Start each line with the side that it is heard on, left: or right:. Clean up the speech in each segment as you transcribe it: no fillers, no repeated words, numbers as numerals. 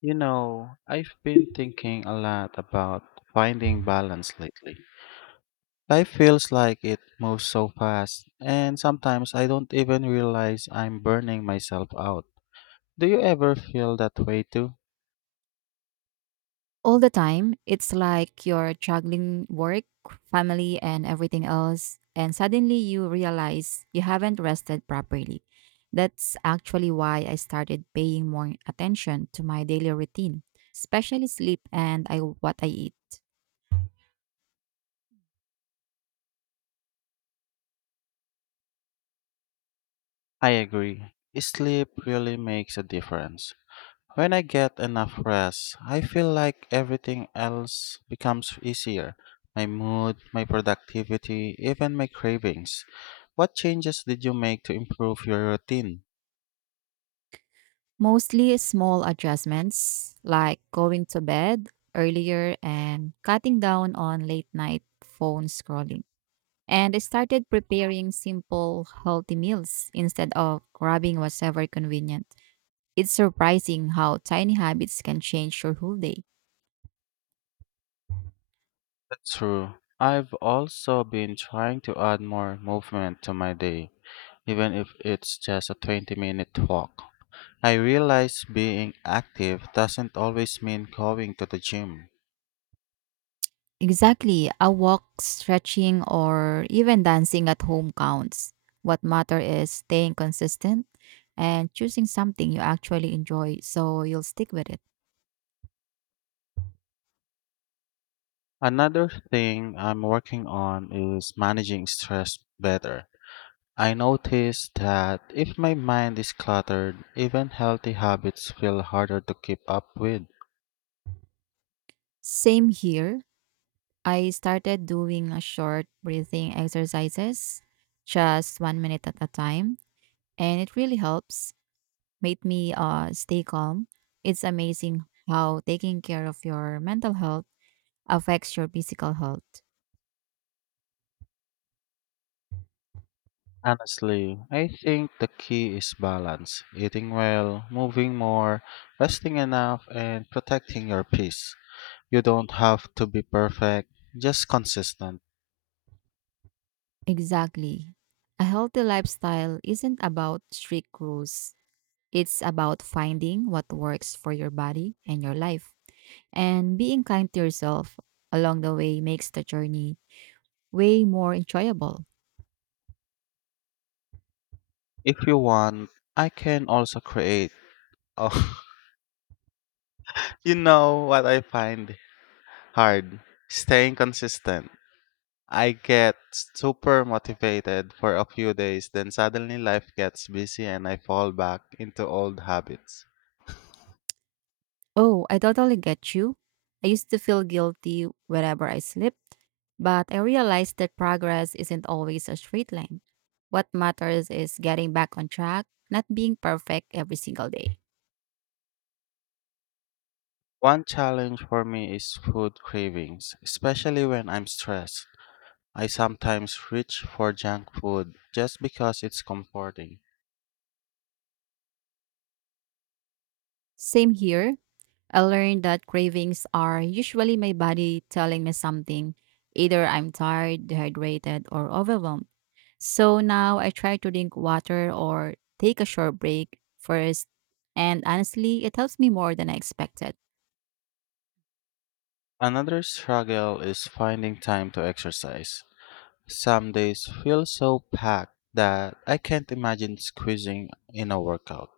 left: You know, I've been thinking a lot about finding balance lately. Life feels like it moves so fast, and sometimes I don't even realize I'm burning myself out. Do you ever feel that way too?
right: All the time. It's like you're juggling work, family, and everything else. And suddenly you realize you haven't rested properly. That's actually why I started paying more attention to my daily routine, especially sleep what I eat.
left: I agree. Sleep really makes a difference. When I get enough rest, I feel like everything else becomes easier. My mood, my productivity, even my cravings. What changes did you make to improve your routine?
right: Mostly small adjustments like going to bed earlier and cutting down on late night phone scrolling. And I started preparing simple, healthy meals instead of grabbing whatever convenient. It's surprising how tiny habits can change your whole day.
left: That's true. I've also been trying to add more movement to my day, even if it's just a 20-minute minute walk. I realize being active doesn't always mean going to the gym.
right: Exactly. A walk, stretching, or even dancing at home counts. What matter is staying consistent and choosing something you actually enjoy so you'll stick with it.
left: Another thing I'm working on is managing stress better. I noticed that if my mind is cluttered, even healthy habits feel harder to keep up with.
right: Same here. I started doing a short breathing exercises, just 1 minute at a time, and it really helps. Made me stay calm. It's amazing how taking care of your mental health affects your physical health?
left: Honestly, I think the key is balance eating well, moving more, resting enough, and protecting your peace. You don't have to be perfect, just consistent.
right: Exactly. A healthy lifestyle isn't about strict rules. It's about finding what works for your body and your life. And being kind to yourself along the way makes the journey way more enjoyable.
left: If you want, I can also create. Oh, you know what I find hard? Staying consistent. I get super motivated for a few days, then suddenly life gets busy and I fall back into old habits.
right: Oh, I totally get you. I used to feel guilty whenever I slipped, but I realized that progress isn't always a straight line. What matters is getting back on track, not being perfect every single day.
left: One challenge for me is food cravings, especially when I'm stressed. I sometimes reach for junk food just because it's comforting.
right: Same here. I learned that cravings are usually my body telling me something. Either I'm tired, dehydrated, or overwhelmed. So now I try to drink water or take a short break first. And honestly, it helps me more than I expected.
left: Another struggle is finding time to exercise. Some days feel so packed that I can't imagine squeezing in a workout.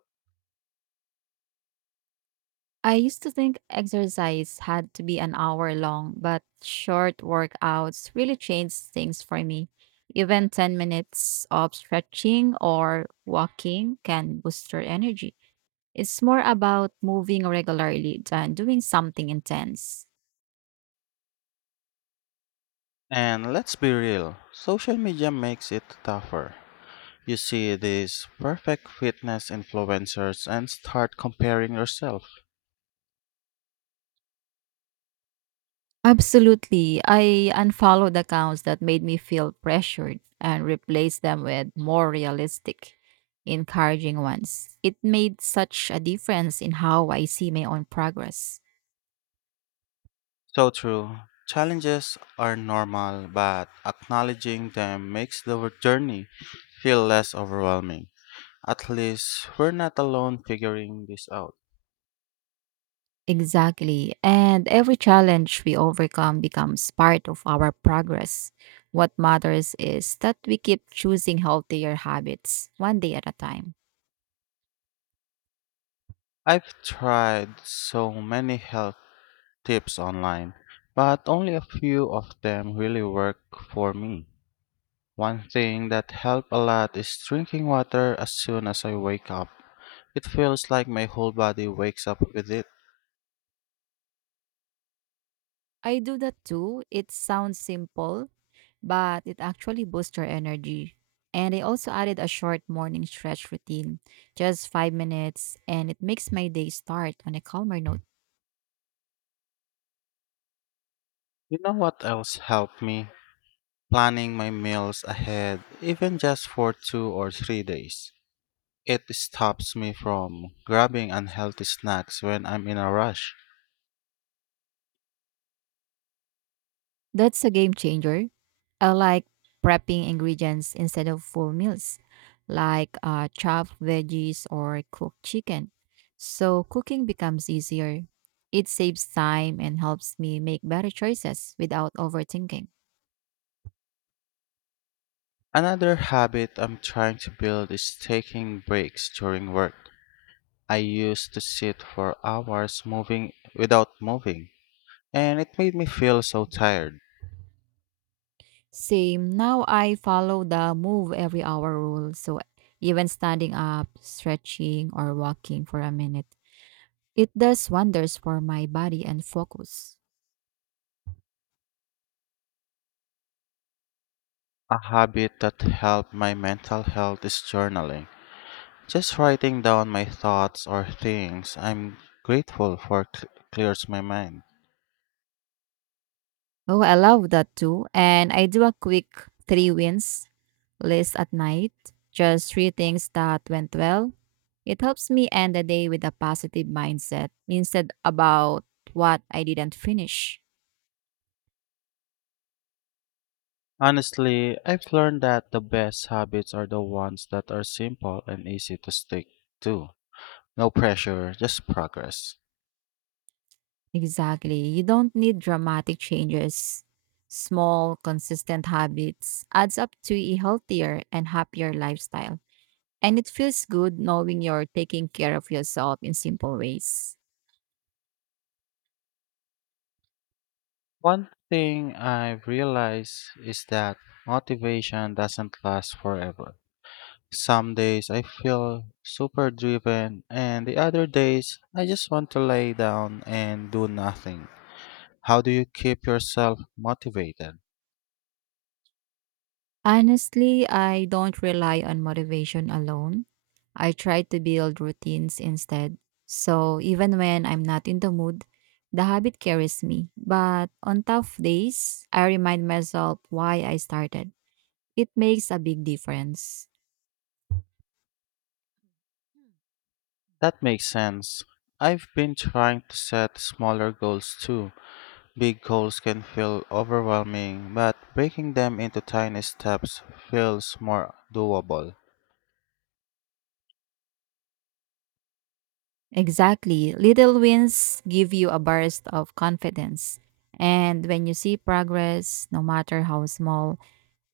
right: I used to think exercise had to be an hour long, but short workouts really changed things for me. Even 10 minutes of stretching or walking can boost your energy. It's more about moving regularly than doing something intense.
left: And let's be real, social media makes it tougher. You see these perfect fitness influencers and start comparing yourself.
right: Absolutely. I unfollowed accounts that made me feel pressured and replaced them with more realistic, encouraging ones. It made such a difference in how I see my own progress.
left: So true. Challenges are normal, but acknowledging them makes the journey feel less overwhelming. At least we're not alone figuring this out.
right: Exactly. And every challenge we overcome becomes part of our progress. What matters is that we keep choosing healthier habits one day at a time.
left: I've tried so many health tips online, but only a few of them really work for me. One thing that helped a lot is drinking water as soon as I wake up. It feels like my whole body wakes up with it.
right: I do that too. It sounds simple, but it actually boosts your energy. And I also added a short morning stretch routine, just 5 minutes, and it makes my day start on a calmer note.
left: You know what else helped me? Planning my meals ahead, even just for 2 or 3 days. It stops me from grabbing unhealthy snacks when I'm in a rush.
right: That's a game changer. I like prepping ingredients instead of full meals, like chopped veggies or cooked chicken. So cooking becomes easier. It saves time and helps me make better choices without overthinking.
left: Another habit I'm trying to build is taking breaks during work. I used to sit for hours moving without moving, and it made me feel so tired.
right: Same. Now I follow the move every hour rule. So even standing up, stretching, or walking for a minute, it does wonders for my body and focus.
left: A habit that helped my mental health is journaling. Just writing down my thoughts or things I'm grateful for clears my mind.
right: Oh, I love that too. And I do a quick three wins list at night, just three things that went well. It helps me end the day with a positive mindset instead about what I didn't finish.
left: Honestly, I've learned that the best habits are the ones that are simple and easy to stick to. No pressure, just progress.
right: Exactly. You don't need dramatic changes. Small, consistent habits adds up to a healthier and happier lifestyle. And it feels good knowing you're taking care of yourself in simple ways.
left: One thing I've realized is that motivation doesn't last forever. Some days I feel super driven, and the other days I just want to lay down and do nothing. How do you keep yourself motivated?
right: Honestly, I don't rely on motivation alone. I try to build routines instead. So even when I'm not in the mood, the habit carries me. But on tough days, I remind myself why I started. It makes a big difference.
left: That makes sense. I've been trying to set smaller goals too. Big goals can feel overwhelming, but breaking them into tiny steps feels more doable.
right: Exactly. Little wins give you a burst of confidence. And when you see progress, no matter how small,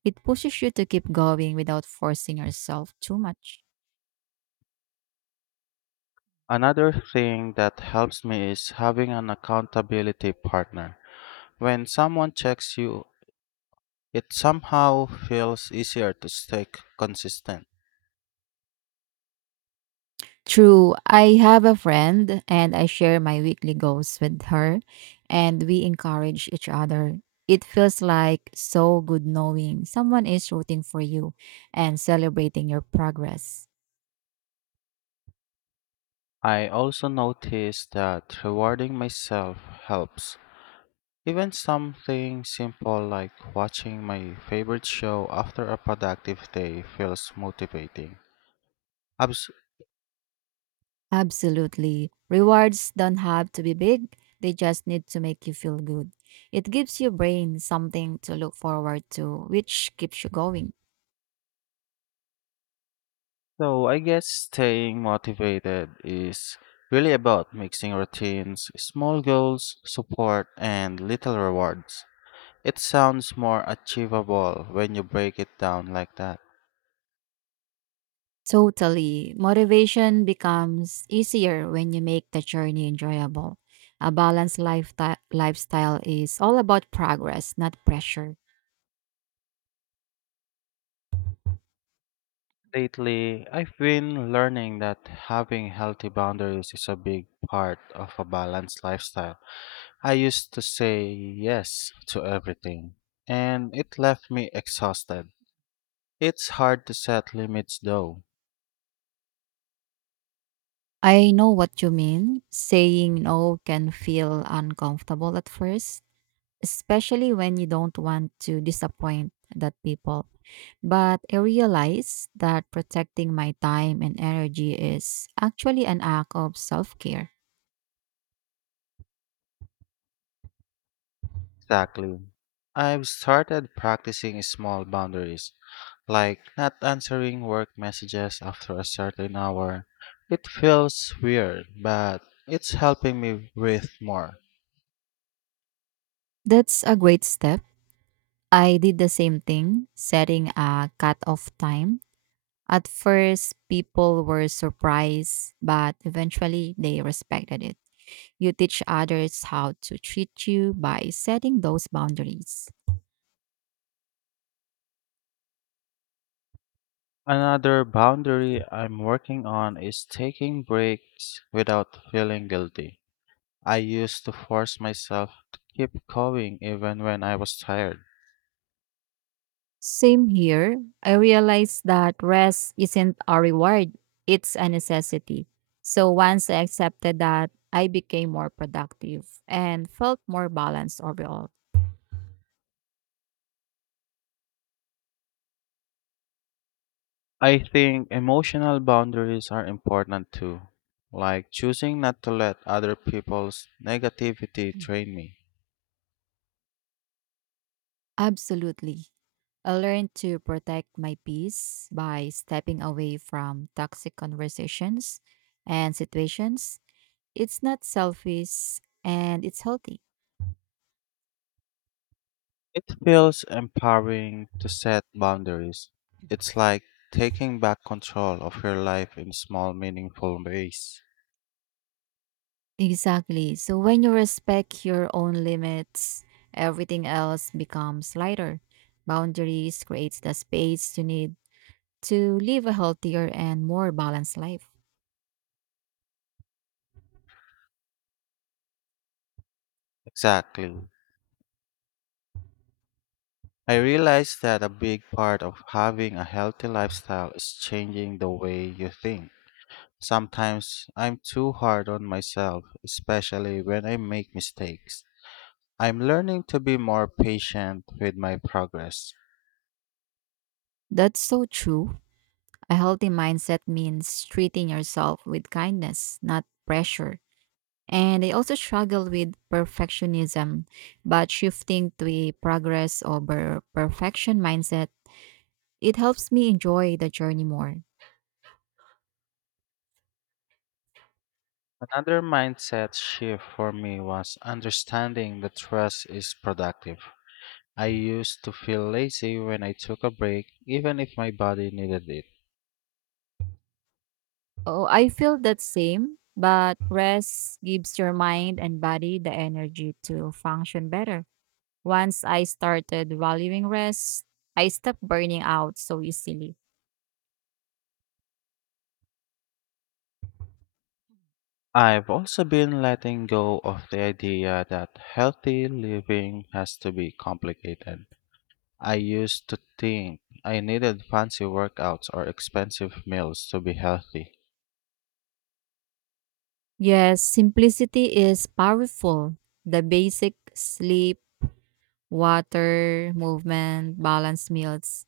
right: it pushes you to keep going without forcing yourself too much.
left: Another thing that helps me is having an accountability partner. When someone checks you, it somehow feels easier to stay consistent.
right: True. I have a friend and I share my weekly goals with her and we encourage each other. It feels like so good knowing someone is rooting for you and celebrating your progress.
left: I also notice that rewarding myself helps. Even something simple like watching my favorite show after a productive day feels motivating. Abs-
right: Absolutely. Rewards don't have to be big, they just need to make you feel good. It gives your brain something to look forward to, which keeps you going.
left: So I guess staying motivated is really about mixing routines, small goals, support, and little rewards. It sounds more achievable when you break it down like that.
right: Totally. Motivation becomes easier when you make the journey enjoyable. A balanced lifestyle is all about progress, not pressure.
left: Lately, I've been learning that having healthy boundaries is a big part of a balanced lifestyle. I used to say yes to everything, and it left me exhausted. It's hard to set limits though.
right: I know what you mean. Saying no can feel uncomfortable at first especially when you don't want to disappoint that people. But I realize that protecting my time and energy is actually an act of self care.
left: Exactly. I've started practicing small boundaries, like not answering work messages after a certain hour. It feels weird, but it's helping me breathe more.
right: That's a great step. I did the same thing, setting a cut-off time. At first, people were surprised, but eventually they respected it. You teach others how to treat you by setting those boundaries.
left: Another boundary I'm working on is taking breaks without feeling guilty. I used to force myself to keep going even when I was tired.
right: Same here. I realized that rest isn't a reward, it's a necessity. So once I accepted that, I became more productive and felt more balanced overall.
left: I think emotional boundaries are important too, like choosing not to let other people's negativity drain me.
right: Absolutely. I learned to protect my peace by stepping away from toxic conversations and situations. It's not selfish and it's healthy.
left: It feels empowering to set boundaries. It's like taking back control of your life in small, meaningful ways.
right: Exactly. So when you respect your own limits, everything else becomes lighter. Boundaries creates the space you need to live a healthier and more balanced life.
left: Exactly. I realize that a big part of having a healthy lifestyle is changing the way you think. Sometimes I'm too hard on myself, especially when I make mistakes. I'm learning to be more patient with my progress.
right: That's so true. A healthy mindset means treating yourself with kindness, not pressure. And I also struggle with perfectionism, but shifting to a progress over perfection mindset, it helps me enjoy the journey more.
left: Another mindset shift for me was understanding that rest is productive. I used to feel lazy when I took a break, even if my body needed it.
right: Oh, I feel that same, but rest gives your mind and body the energy to function better. Once I started valuing rest, I stopped burning out so easily.
left: I've also been letting go of the idea that healthy living has to be complicated. I used to think I needed fancy workouts or expensive meals to be healthy.
right: Yes, simplicity is powerful. The basic sleep, water, movement, balanced meals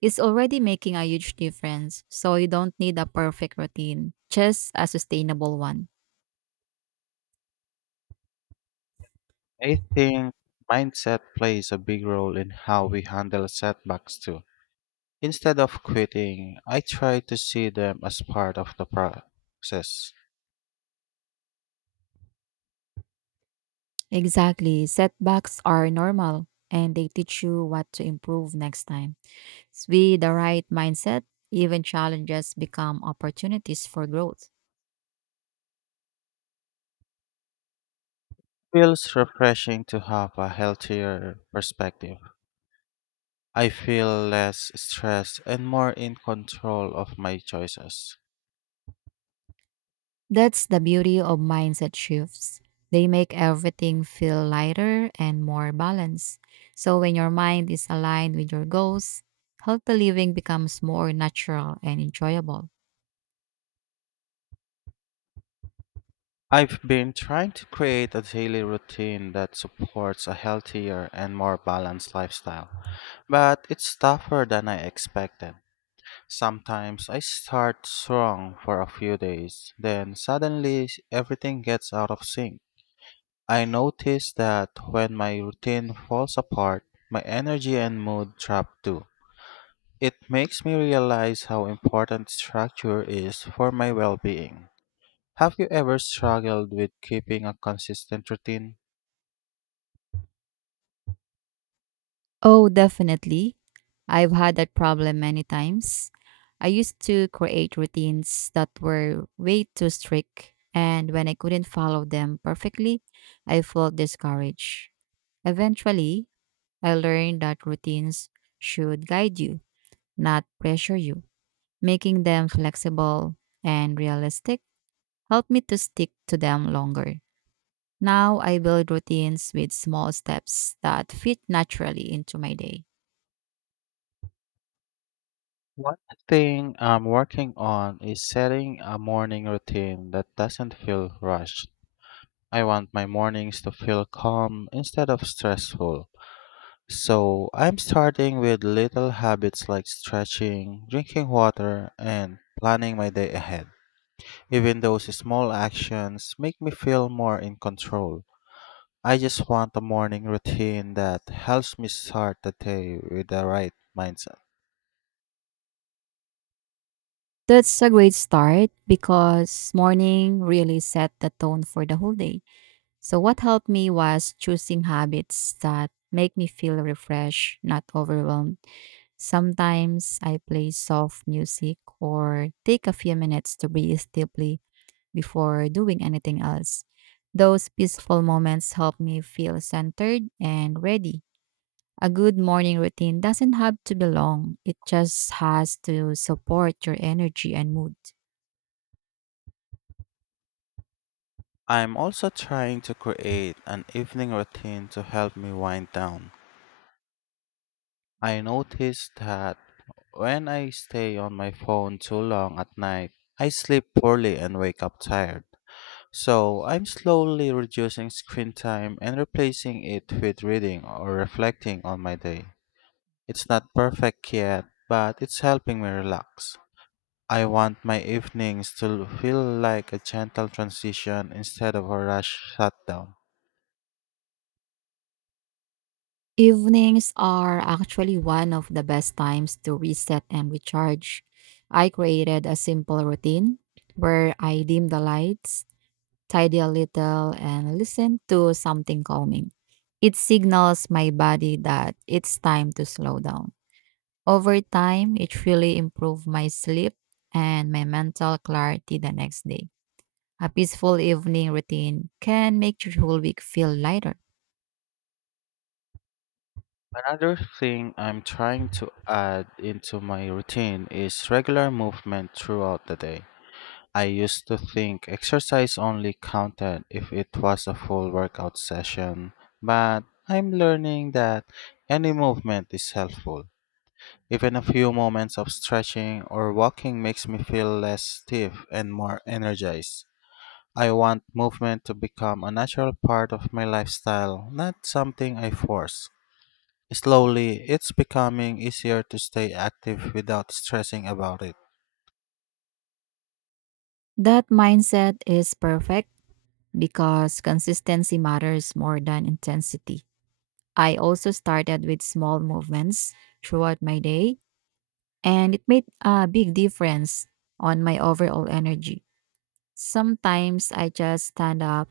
right: is already making a huge difference. So you don't need a perfect routine, just a sustainable one.
left: I think mindset plays a big role in how we handle setbacks too. Instead of quitting, I try to see them as part of the process.
right: Exactly. Setbacks are normal and they teach you what to improve next time. With the right mindset, even challenges become opportunities for growth.
left: Feels refreshing to have a healthier perspective. I feel less stressed and more in control of my choices.
right: That's the beauty of mindset shifts. They make everything feel lighter and more balanced. So, when your mind is aligned with your goals, healthy living becomes more natural and enjoyable.
left: I've been trying to create a daily routine that supports a healthier and more balanced lifestyle, but it's tougher than I expected. Sometimes I start strong for a few days, then suddenly everything gets out of sync. I notice that when my routine falls apart, my energy and mood drop too. It makes me realize how important structure is for my well being. Have you ever struggled with keeping a consistent routine?
right: Oh, definitely. I've had that problem many times. I used to create routines that were way too strict, and when I couldn't follow them perfectly, I felt discouraged. Eventually, I learned that routines should guide you not pressure you. Making them flexible and realistic helped me to stick to them longer. Now I build routines with small steps that fit naturally into my day.
left: One thing I'm working on is setting a morning routine that doesn't feel rushed. I want my mornings to feel calm instead of stressful. So I'm starting with little habits like stretching, drinking water, and planning my day ahead. Even those small actions make me feel more in control. I just want a morning routine that helps me start the day with the right mindset.
right: That's a great start because morning really set the tone for the whole day. So, what helped me was choosing habits that make me feel refreshed, not overwhelmed. Sometimes I play soft music or take a few minutes to breathe deeply before doing anything else. Those peaceful moments help me feel centered and ready. A good morning routine doesn't have to be long, it just has to support your energy and mood.
left: I'm also trying to create an evening routine to help me wind down. I noticed that when I stay on my phone too long at night, I sleep poorly and wake up tired. So I'm slowly reducing screen time and replacing it with reading or reflecting on my day. It's not perfect yet, but it's helping me relax. I want my evenings to feel like a gentle transition instead of a rush shutdown.
right: Evenings are actually one of the best times to reset and recharge. I created a simple routine where I dim the lights, tidy a little, and listen to something calming. It signals my body that it's time to slow down. Over time, it really improved my sleep and my mental clarity the next day. A peaceful evening routine can make your whole week feel lighter.
left: Another thing I'm trying to add into my routine is regular movement throughout the day. I used to think exercise only counted if it was a full workout session, but I'm learning that any movement is helpful. Even a few moments of stretching or walking makes me feel less stiff and more energized. I want movement to become a natural part of my lifestyle, not something I force. Slowly, it's becoming easier to stay active without stressing about it.
right: That mindset is perfect because consistency matters more than intensity. I also started with small movements throughout my day, and it made a big difference on my overall energy. Sometimes I just stand up,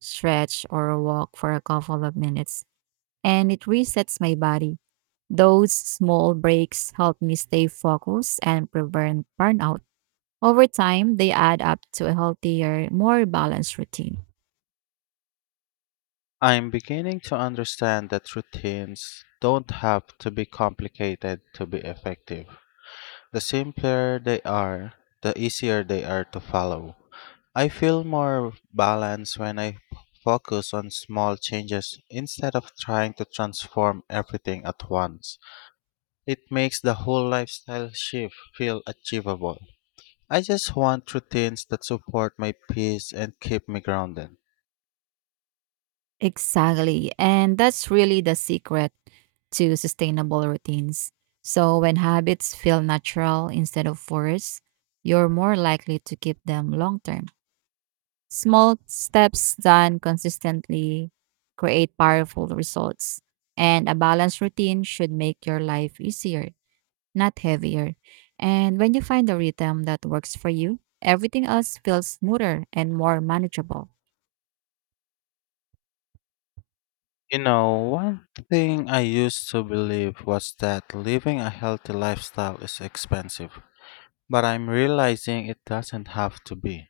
right: stretch, or walk for a couple of minutes, and it resets my body. Those small breaks help me stay focused and prevent burnout. Over time, they add up to a healthier, more balanced routine.
left: I'm beginning to understand that routines don't have to be complicated to be effective. The simpler they are, the easier they are to follow. I feel more balanced when I focus on small changes instead of trying to transform everything at once. It makes the whole lifestyle shift feel achievable. I just want routines that support my peace and keep me grounded.
right: Exactly. And that's really the secret to sustainable routines. So when habits feel natural instead of forced, you're more likely to keep them long term. Small steps done consistently create powerful results, and a balanced routine should make your life easier not heavier. And when you find a rhythm that works for you, everything else feels smoother and more manageable.
left: You know, one thing I used to believe was that living a healthy lifestyle is expensive, but I'm realizing it doesn't have to be.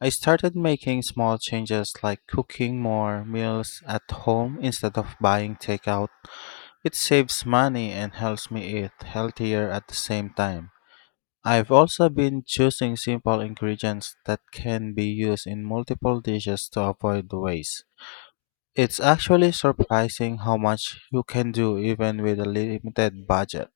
left: I started making small changes like cooking more meals at home instead of buying takeout. It saves money and helps me eat healthier at the same time. I've also been choosing simple ingredients that can be used in multiple dishes to avoid waste. It's actually surprising how much you can do even with a limited budget.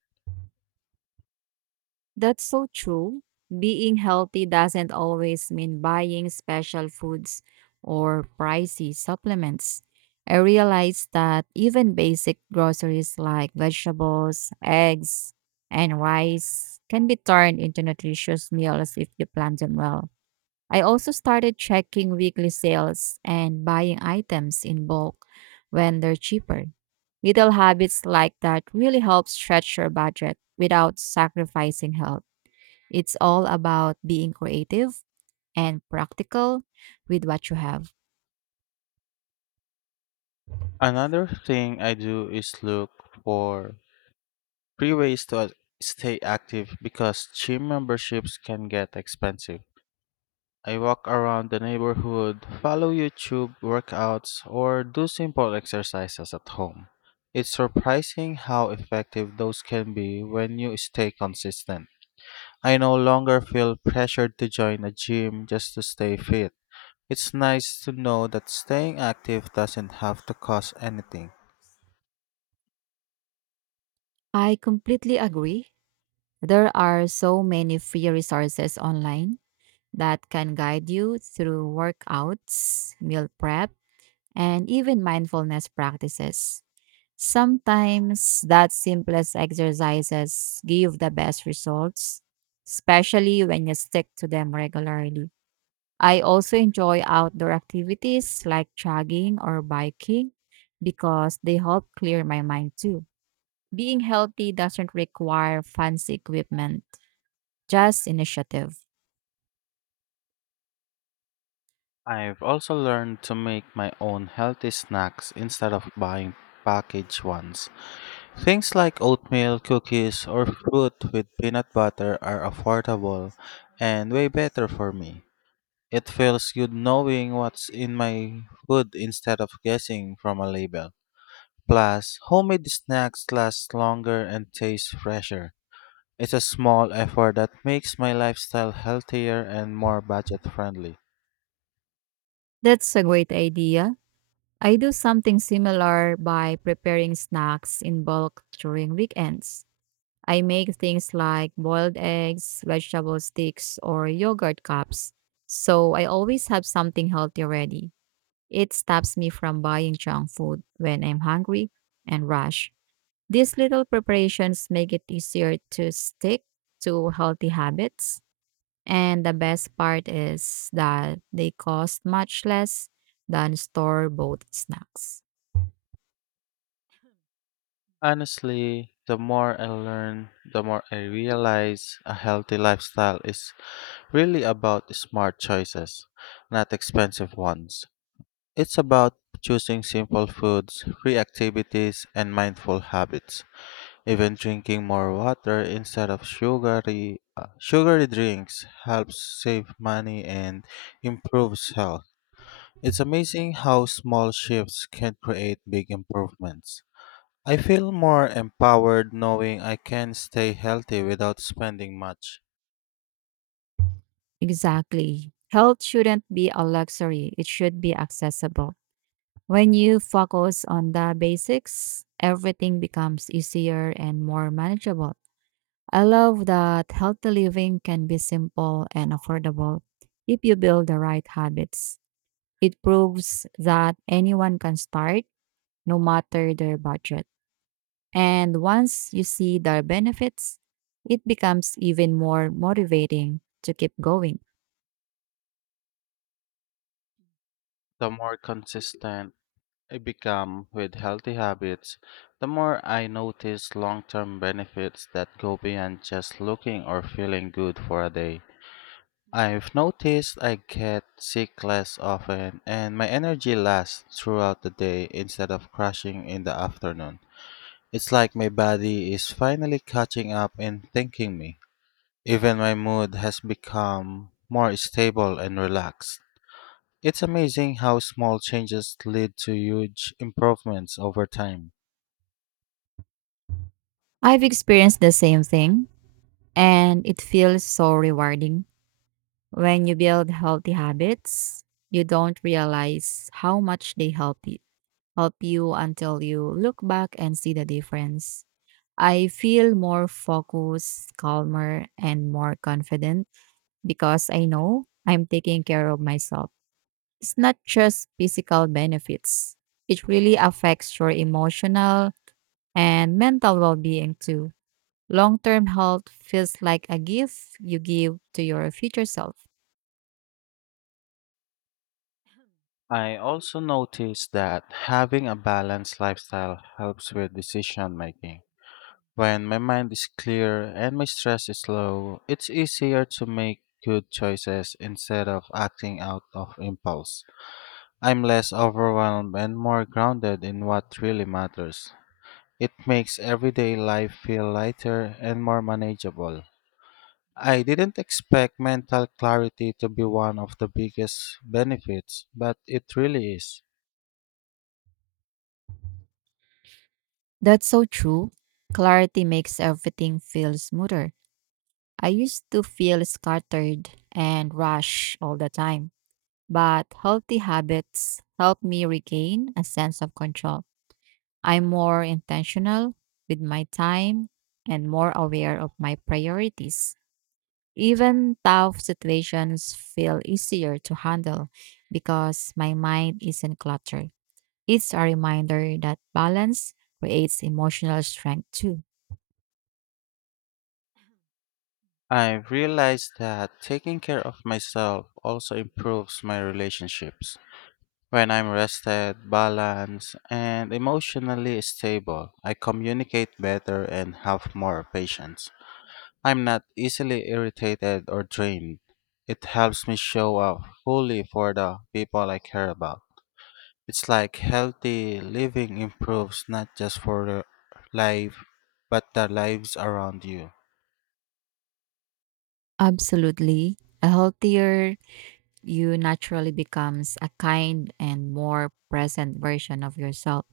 right: That's so true. Being healthy doesn't always mean buying special foods or pricey supplements. I realized that even basic groceries like vegetables, eggs, and rice can be turned into nutritious meals if you plan them well. I also started checking weekly sales and buying items in bulk when they're cheaper. Little habits like that really help stretch your budget without sacrificing health. It's all about being creative and practical with what you have.
left: Another thing I do is look for free ways to stay active because gym memberships can get expensive. I walk around the neighborhood, follow YouTube workouts, or do simple exercises at home. It's surprising how effective those can be when you stay consistent. I no longer feel pressured to join a gym just to stay fit. It's nice to know that staying active doesn't have to cost anything.
right: I completely agree. There are so many free resources online that can guide you through workouts, meal prep, and even mindfulness practices. Sometimes that simplest exercises give the best results, especially when you stick to them regularly. I also enjoy outdoor activities like jogging or biking because they help clear my mind too. Being healthy doesn't require fancy equipment, just initiative.
left: I've also learned to make my own healthy snacks instead of buying packaged ones. Things like oatmeal, cookies, or fruit with peanut butter are affordable and way better for me. It feels good knowing what's in my food instead of guessing from a label. Plus, homemade snacks last longer and taste fresher. It's a small effort that makes my lifestyle healthier and more budget friendly.
right: That's a great idea. I do something similar by preparing snacks in bulk during weekends. I make things like boiled eggs, vegetable sticks, or yogurt cups, so I always have something healthy ready. It stops me from buying junk food when I'm hungry and rush. These little preparations make it easier to stick to healthy habits. And the best part is that they cost much less than store bought snacks.
left: Honestly, the more I learn, the more I realize a healthy lifestyle is really about smart choices, not expensive ones. It's about choosing simple foods, free activities, and mindful habits. Even drinking more water instead of sugary drinks helps save money and improves health. It's amazing how small shifts can create big improvements. I feel more empowered knowing I can stay healthy without spending much.
right: Exactly. Health shouldn't be a luxury, it should be accessible. When you focus on the basics, everything becomes easier and more manageable. I love that healthy living can be simple and affordable if you build the right habits. It proves that anyone can start, no matter their budget. And once you see the benefits, it becomes even more motivating to keep going.
left: The more consistent I become with healthy habits, the more I notice long term benefits that go beyond just looking or feeling good for a day. I've noticed I get sick less often and my energy lasts throughout the day instead of crashing in the afternoon. It's like my body is finally catching up and thanking me. Even my mood has become more stable and relaxed. It's amazing how small changes lead to huge improvements over time.
right: I've experienced the same thing, and it feels so rewarding. When you build healthy habits, you don't realize how much they help you until you look back and see the difference. I feel more focused, calmer, and more confident because I know I'm taking care of myself. It's not just physical benefits, it really affects your emotional and mental well being too. Long term health feels like a gift you give to your future self.
left: I also noticed that having a balanced lifestyle helps with decision making. When my mind is clear and my stress is low, it's easier to make good choices instead of acting out of impulse. I'm less overwhelmed and more grounded in what really matters. It makes everyday life feel lighter and more manageable. I didn't expect mental clarity to be one of the biggest benefits, but it really is.
right: That's so true. Clarity makes everything feel smoother. I used to feel scattered and rushed all the time, but healthy habits help me regain a sense of control. I'm more intentional with my time and more aware of my priorities. Even tough situations feel easier to handle because my mind isn't cluttered. It's a reminder that balance creates emotional strength too.
left: I realized that taking care of myself also improves my relationships. When I'm rested, balanced, and emotionally stable, I communicate better and have more patience. I'm not easily irritated or drained. It helps me show up fully for the people I care about. It's like healthy living improves not just for the life, but the lives around you.
right: Absolutely. A healthier you naturally becomes a kind and more present version of yourself.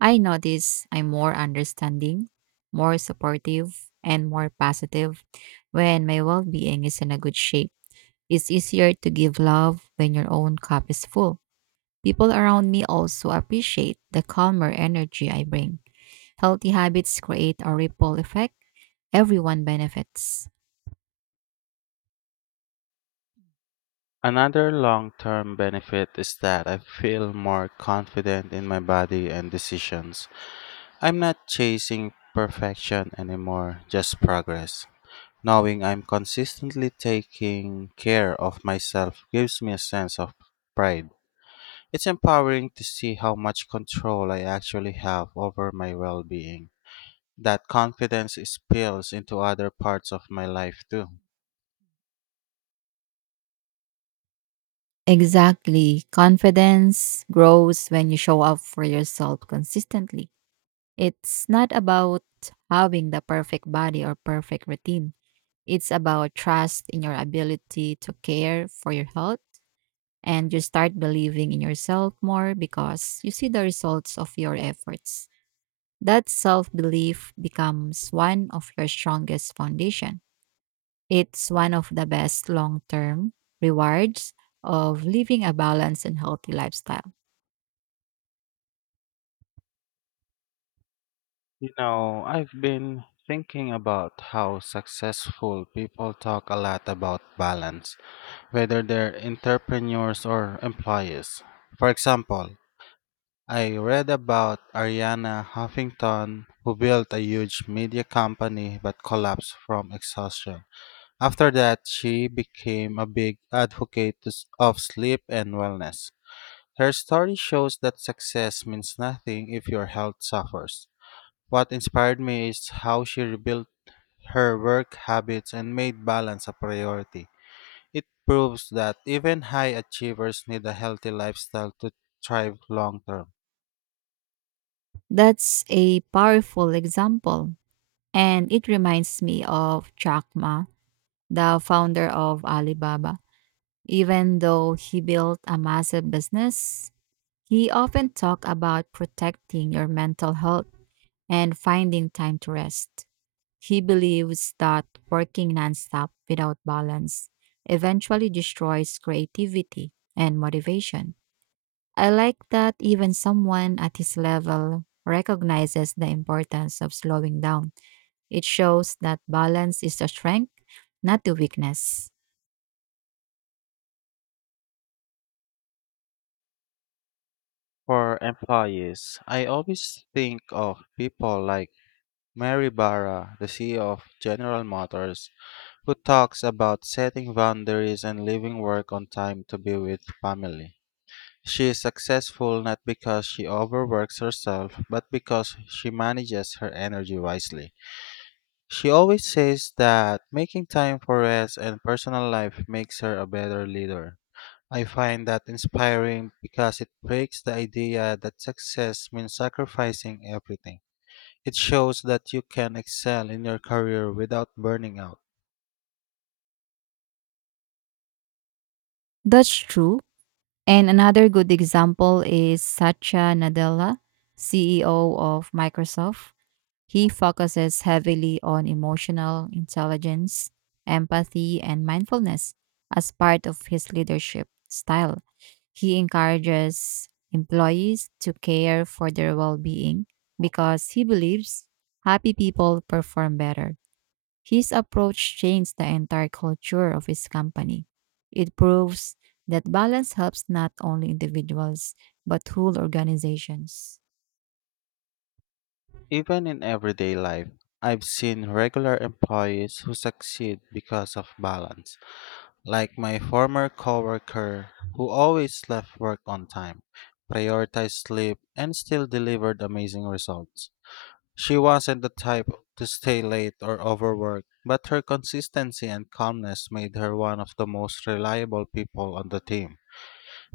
right: I notice I'm more understanding, more supportive, and more positive when my well being is in a good shape. It's easier to give love when your own cup is full. People around me also appreciate the calmer energy I bring. Healthy habits create a ripple effect, everyone benefits.
left: Another long term benefit is that I feel more confident in my body and decisions. I'm not chasing perfection anymore, just progress. Knowing I'm consistently taking care of myself gives me a sense of pride. It's empowering to see how much control I actually have over my well being. That confidence spills into other parts of my life too.
right: Exactly. Confidence grows when you show up for yourself consistently. It's not about having the perfect body or perfect routine. It's about trust in your ability to care for your health and you start believing in yourself more because you see the results of your efforts. That self-belief becomes one of your strongest foundation. It's one of the best long term rewards of living a balanced and healthy lifestyle.
left: You know, I've been thinking about how successful people talk a lot about balance, whether they're entrepreneurs or employees. For example, I read about Ariana Huffington, who built a huge media company but collapsed from exhaustion. After that, she became a big advocate of sleep and wellness. Her story shows that success means nothing if your health suffers. What inspired me is how she rebuilt her work habits and made balance a priority. It proves that even high achievers need a healthy lifestyle to thrive long term.
right: That's a powerful example. And it reminds me of Jack Ma, the founder of Alibaba. Even though he built a massive business, he often talked about protecting your mental health and finding time to rest. He believes that working nonstop without balance eventually destroys creativity and motivation. I like that even someone at his level recognizes the importance of slowing down. It shows that balance is a strength, not a weakness.
left: For employees, I always think of people like Mary Barra, the CEO of General Motors, who talks about setting boundaries and leaving work on time to be with family. She is successful not because she overworks herself, but because she manages her energy wisely. She always says that making time for rest and personal life makes her a better leader. I find that inspiring because it breaks the idea that success means sacrificing everything. It shows that you can excel in your career without burning out.
right: That's true. And another good example is Satya Nadella, CEO of Microsoft. He focuses heavily on emotional intelligence, empathy, and mindfulness as part of his leadership style. He encourages employees to care for their well being because he believes happy people perform better. His approach changed the entire culture of his company. It proves that balance helps not only individuals but whole organizations.
left: Even in everyday life, I've seen regular employees who succeed because of balance. Like my former coworker who always left work on time, prioritized sleep, and still delivered amazing results. She wasn't the type to stay late or overwork, but her consistency and calmness made her one of the most reliable people on the team.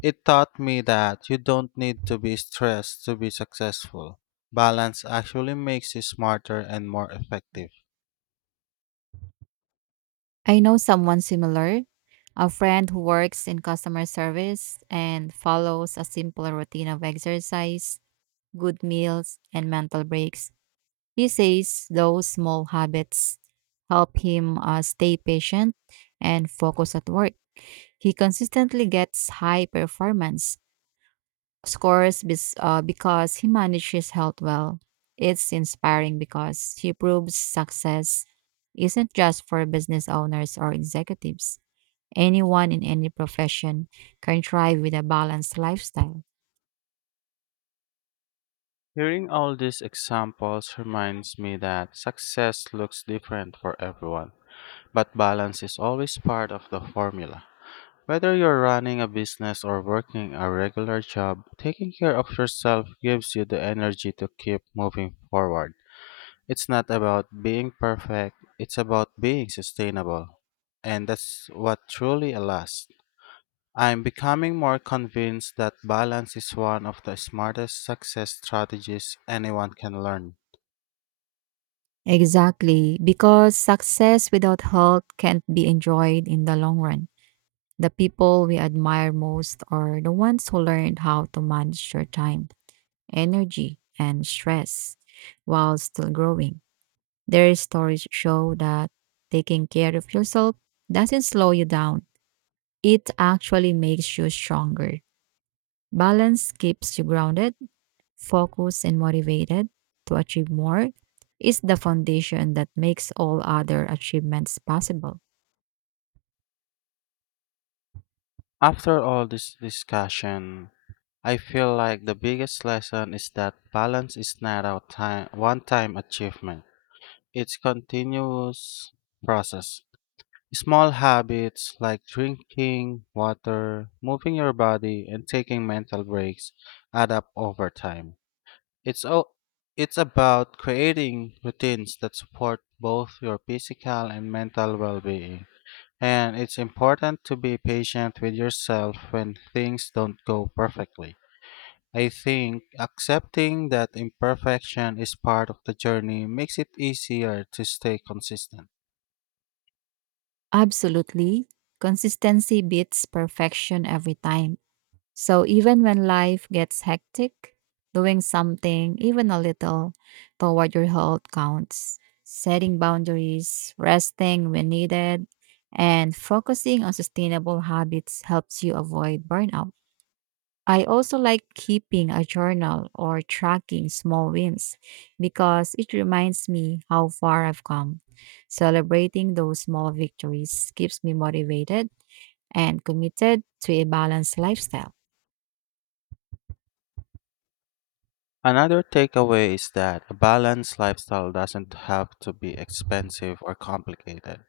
left: It taught me that you don't need to be stressed to be successful. Balance actually makes you smarter and more effective.
right: I know someone similar, a friend who works in customer service and follows a simple routine of exercise, good meals, and mental breaks. He says those small habits help him stay patient and focus at work. He consistently gets high performance scores because he manages health well. It's inspiring because he proves success isn't just for business owners or executives. Anyone in any profession can thrive with a balanced lifestyle.
left: Hearing all these examples reminds me that success looks different for everyone, but balance is always part of the formula. Whether you're running a business or working a regular job, taking care of yourself gives you the energy to keep moving forward. It's not about being perfect, it's about being sustainable. And that's what truly lasts. I'm becoming more convinced that balance is one of the smartest success strategies anyone can learn.
right: Exactly, because success without health can't be enjoyed in the long run. The people we admire most are the ones who learned how to manage their time, energy, and stress while still growing. Their stories show that taking care of yourself doesn't slow you down, it actually makes you stronger. Balance keeps you grounded focused, and motivated to achieve more is the foundation that makes all other achievements possible.
left: After all this discussion, I feel like the biggest lesson is that balance is not a time, one-time achievement. It's continuous process. Small habits like drinking water, moving your body, and taking mental breaks add up over time. It's o- it's about creating routines that support both your physical and mental well-being. And it's important to be patient with yourself when things don't go perfectly. I think accepting that imperfection is part of the journey makes it easier to stay consistent.
right: Absolutely. Consistency beats perfection every time. So even when life gets hectic, doing something, even a little, toward your health counts. Setting boundaries, resting when needed, and focusing on sustainable habits helps you avoid burnout. I also like keeping a journal or tracking small wins because it reminds me how far I've come. Celebrating those small victories keeps me motivated and committed to a balanced lifestyle.
left: Another takeaway is that a balanced lifestyle doesn't have to be expensive or complicated.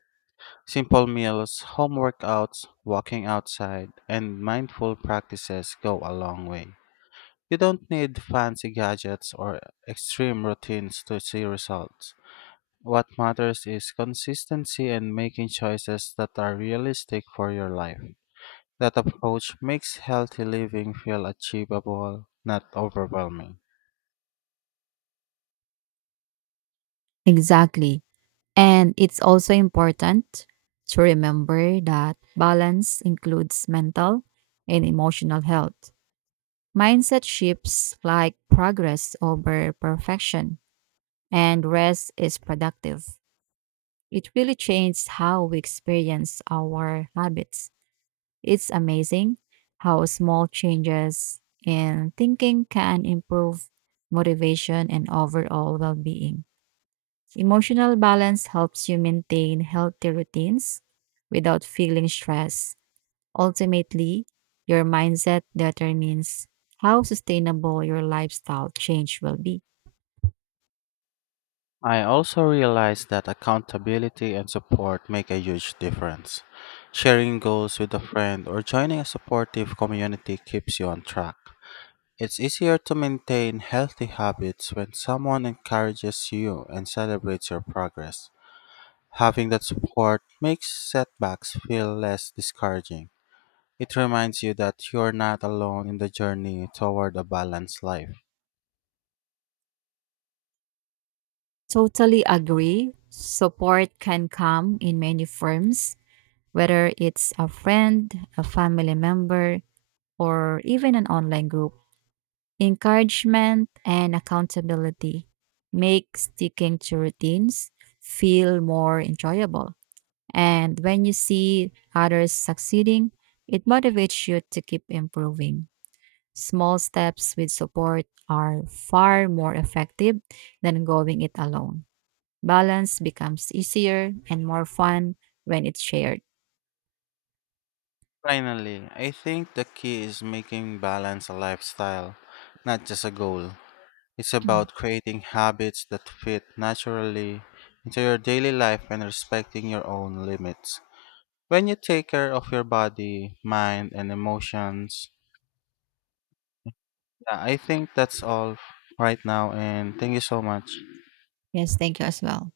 left: Simple meals, home workouts, walking outside, and mindful practices go a long way. You don't need fancy gadgets or extreme routines to see results. What matters is consistency and making choices that are realistic for your life. That approach makes healthy living feel achievable, not overwhelming.
right: Exactly. And it's also important to remember that balance includes mental and emotional health. Mindset shifts like progress over perfection, and rest is productive. It really changed how we experience our habits. It's amazing how small changes in thinking can improve motivation and overall well being. Emotional balance helps you maintain healthy routines without feeling stress. Ultimately, your mindset determines how sustainable your lifestyle change will be.
left: I also realized that accountability and support make a huge difference. Sharing goals with a friend or joining a supportive community keeps you on track. It's easier to maintain healthy habits when someone encourages you and celebrates your progress. Having that support makes setbacks feel less discouraging. It reminds you that you're not alone in the journey toward a balanced life.
right: Totally agree. Support can come in many forms whether it's a friend, a family member, or even an online group. Encouragement and accountability make sticking to routines feel more enjoyable. And when you see others succeeding, it motivates you to keep improving. Small steps with support are far more effective than going it alone. Balance becomes easier and more fun when it's shared.
left: Finally, I think the key is making balance a lifestyle, not just a goal. It's about creating habits that fit naturally into your daily life and respecting your own limits. When you take care of your body, mind, and emotions, yeah, I think that's all right now, and thank you so much.
right: Yes, thank you as well.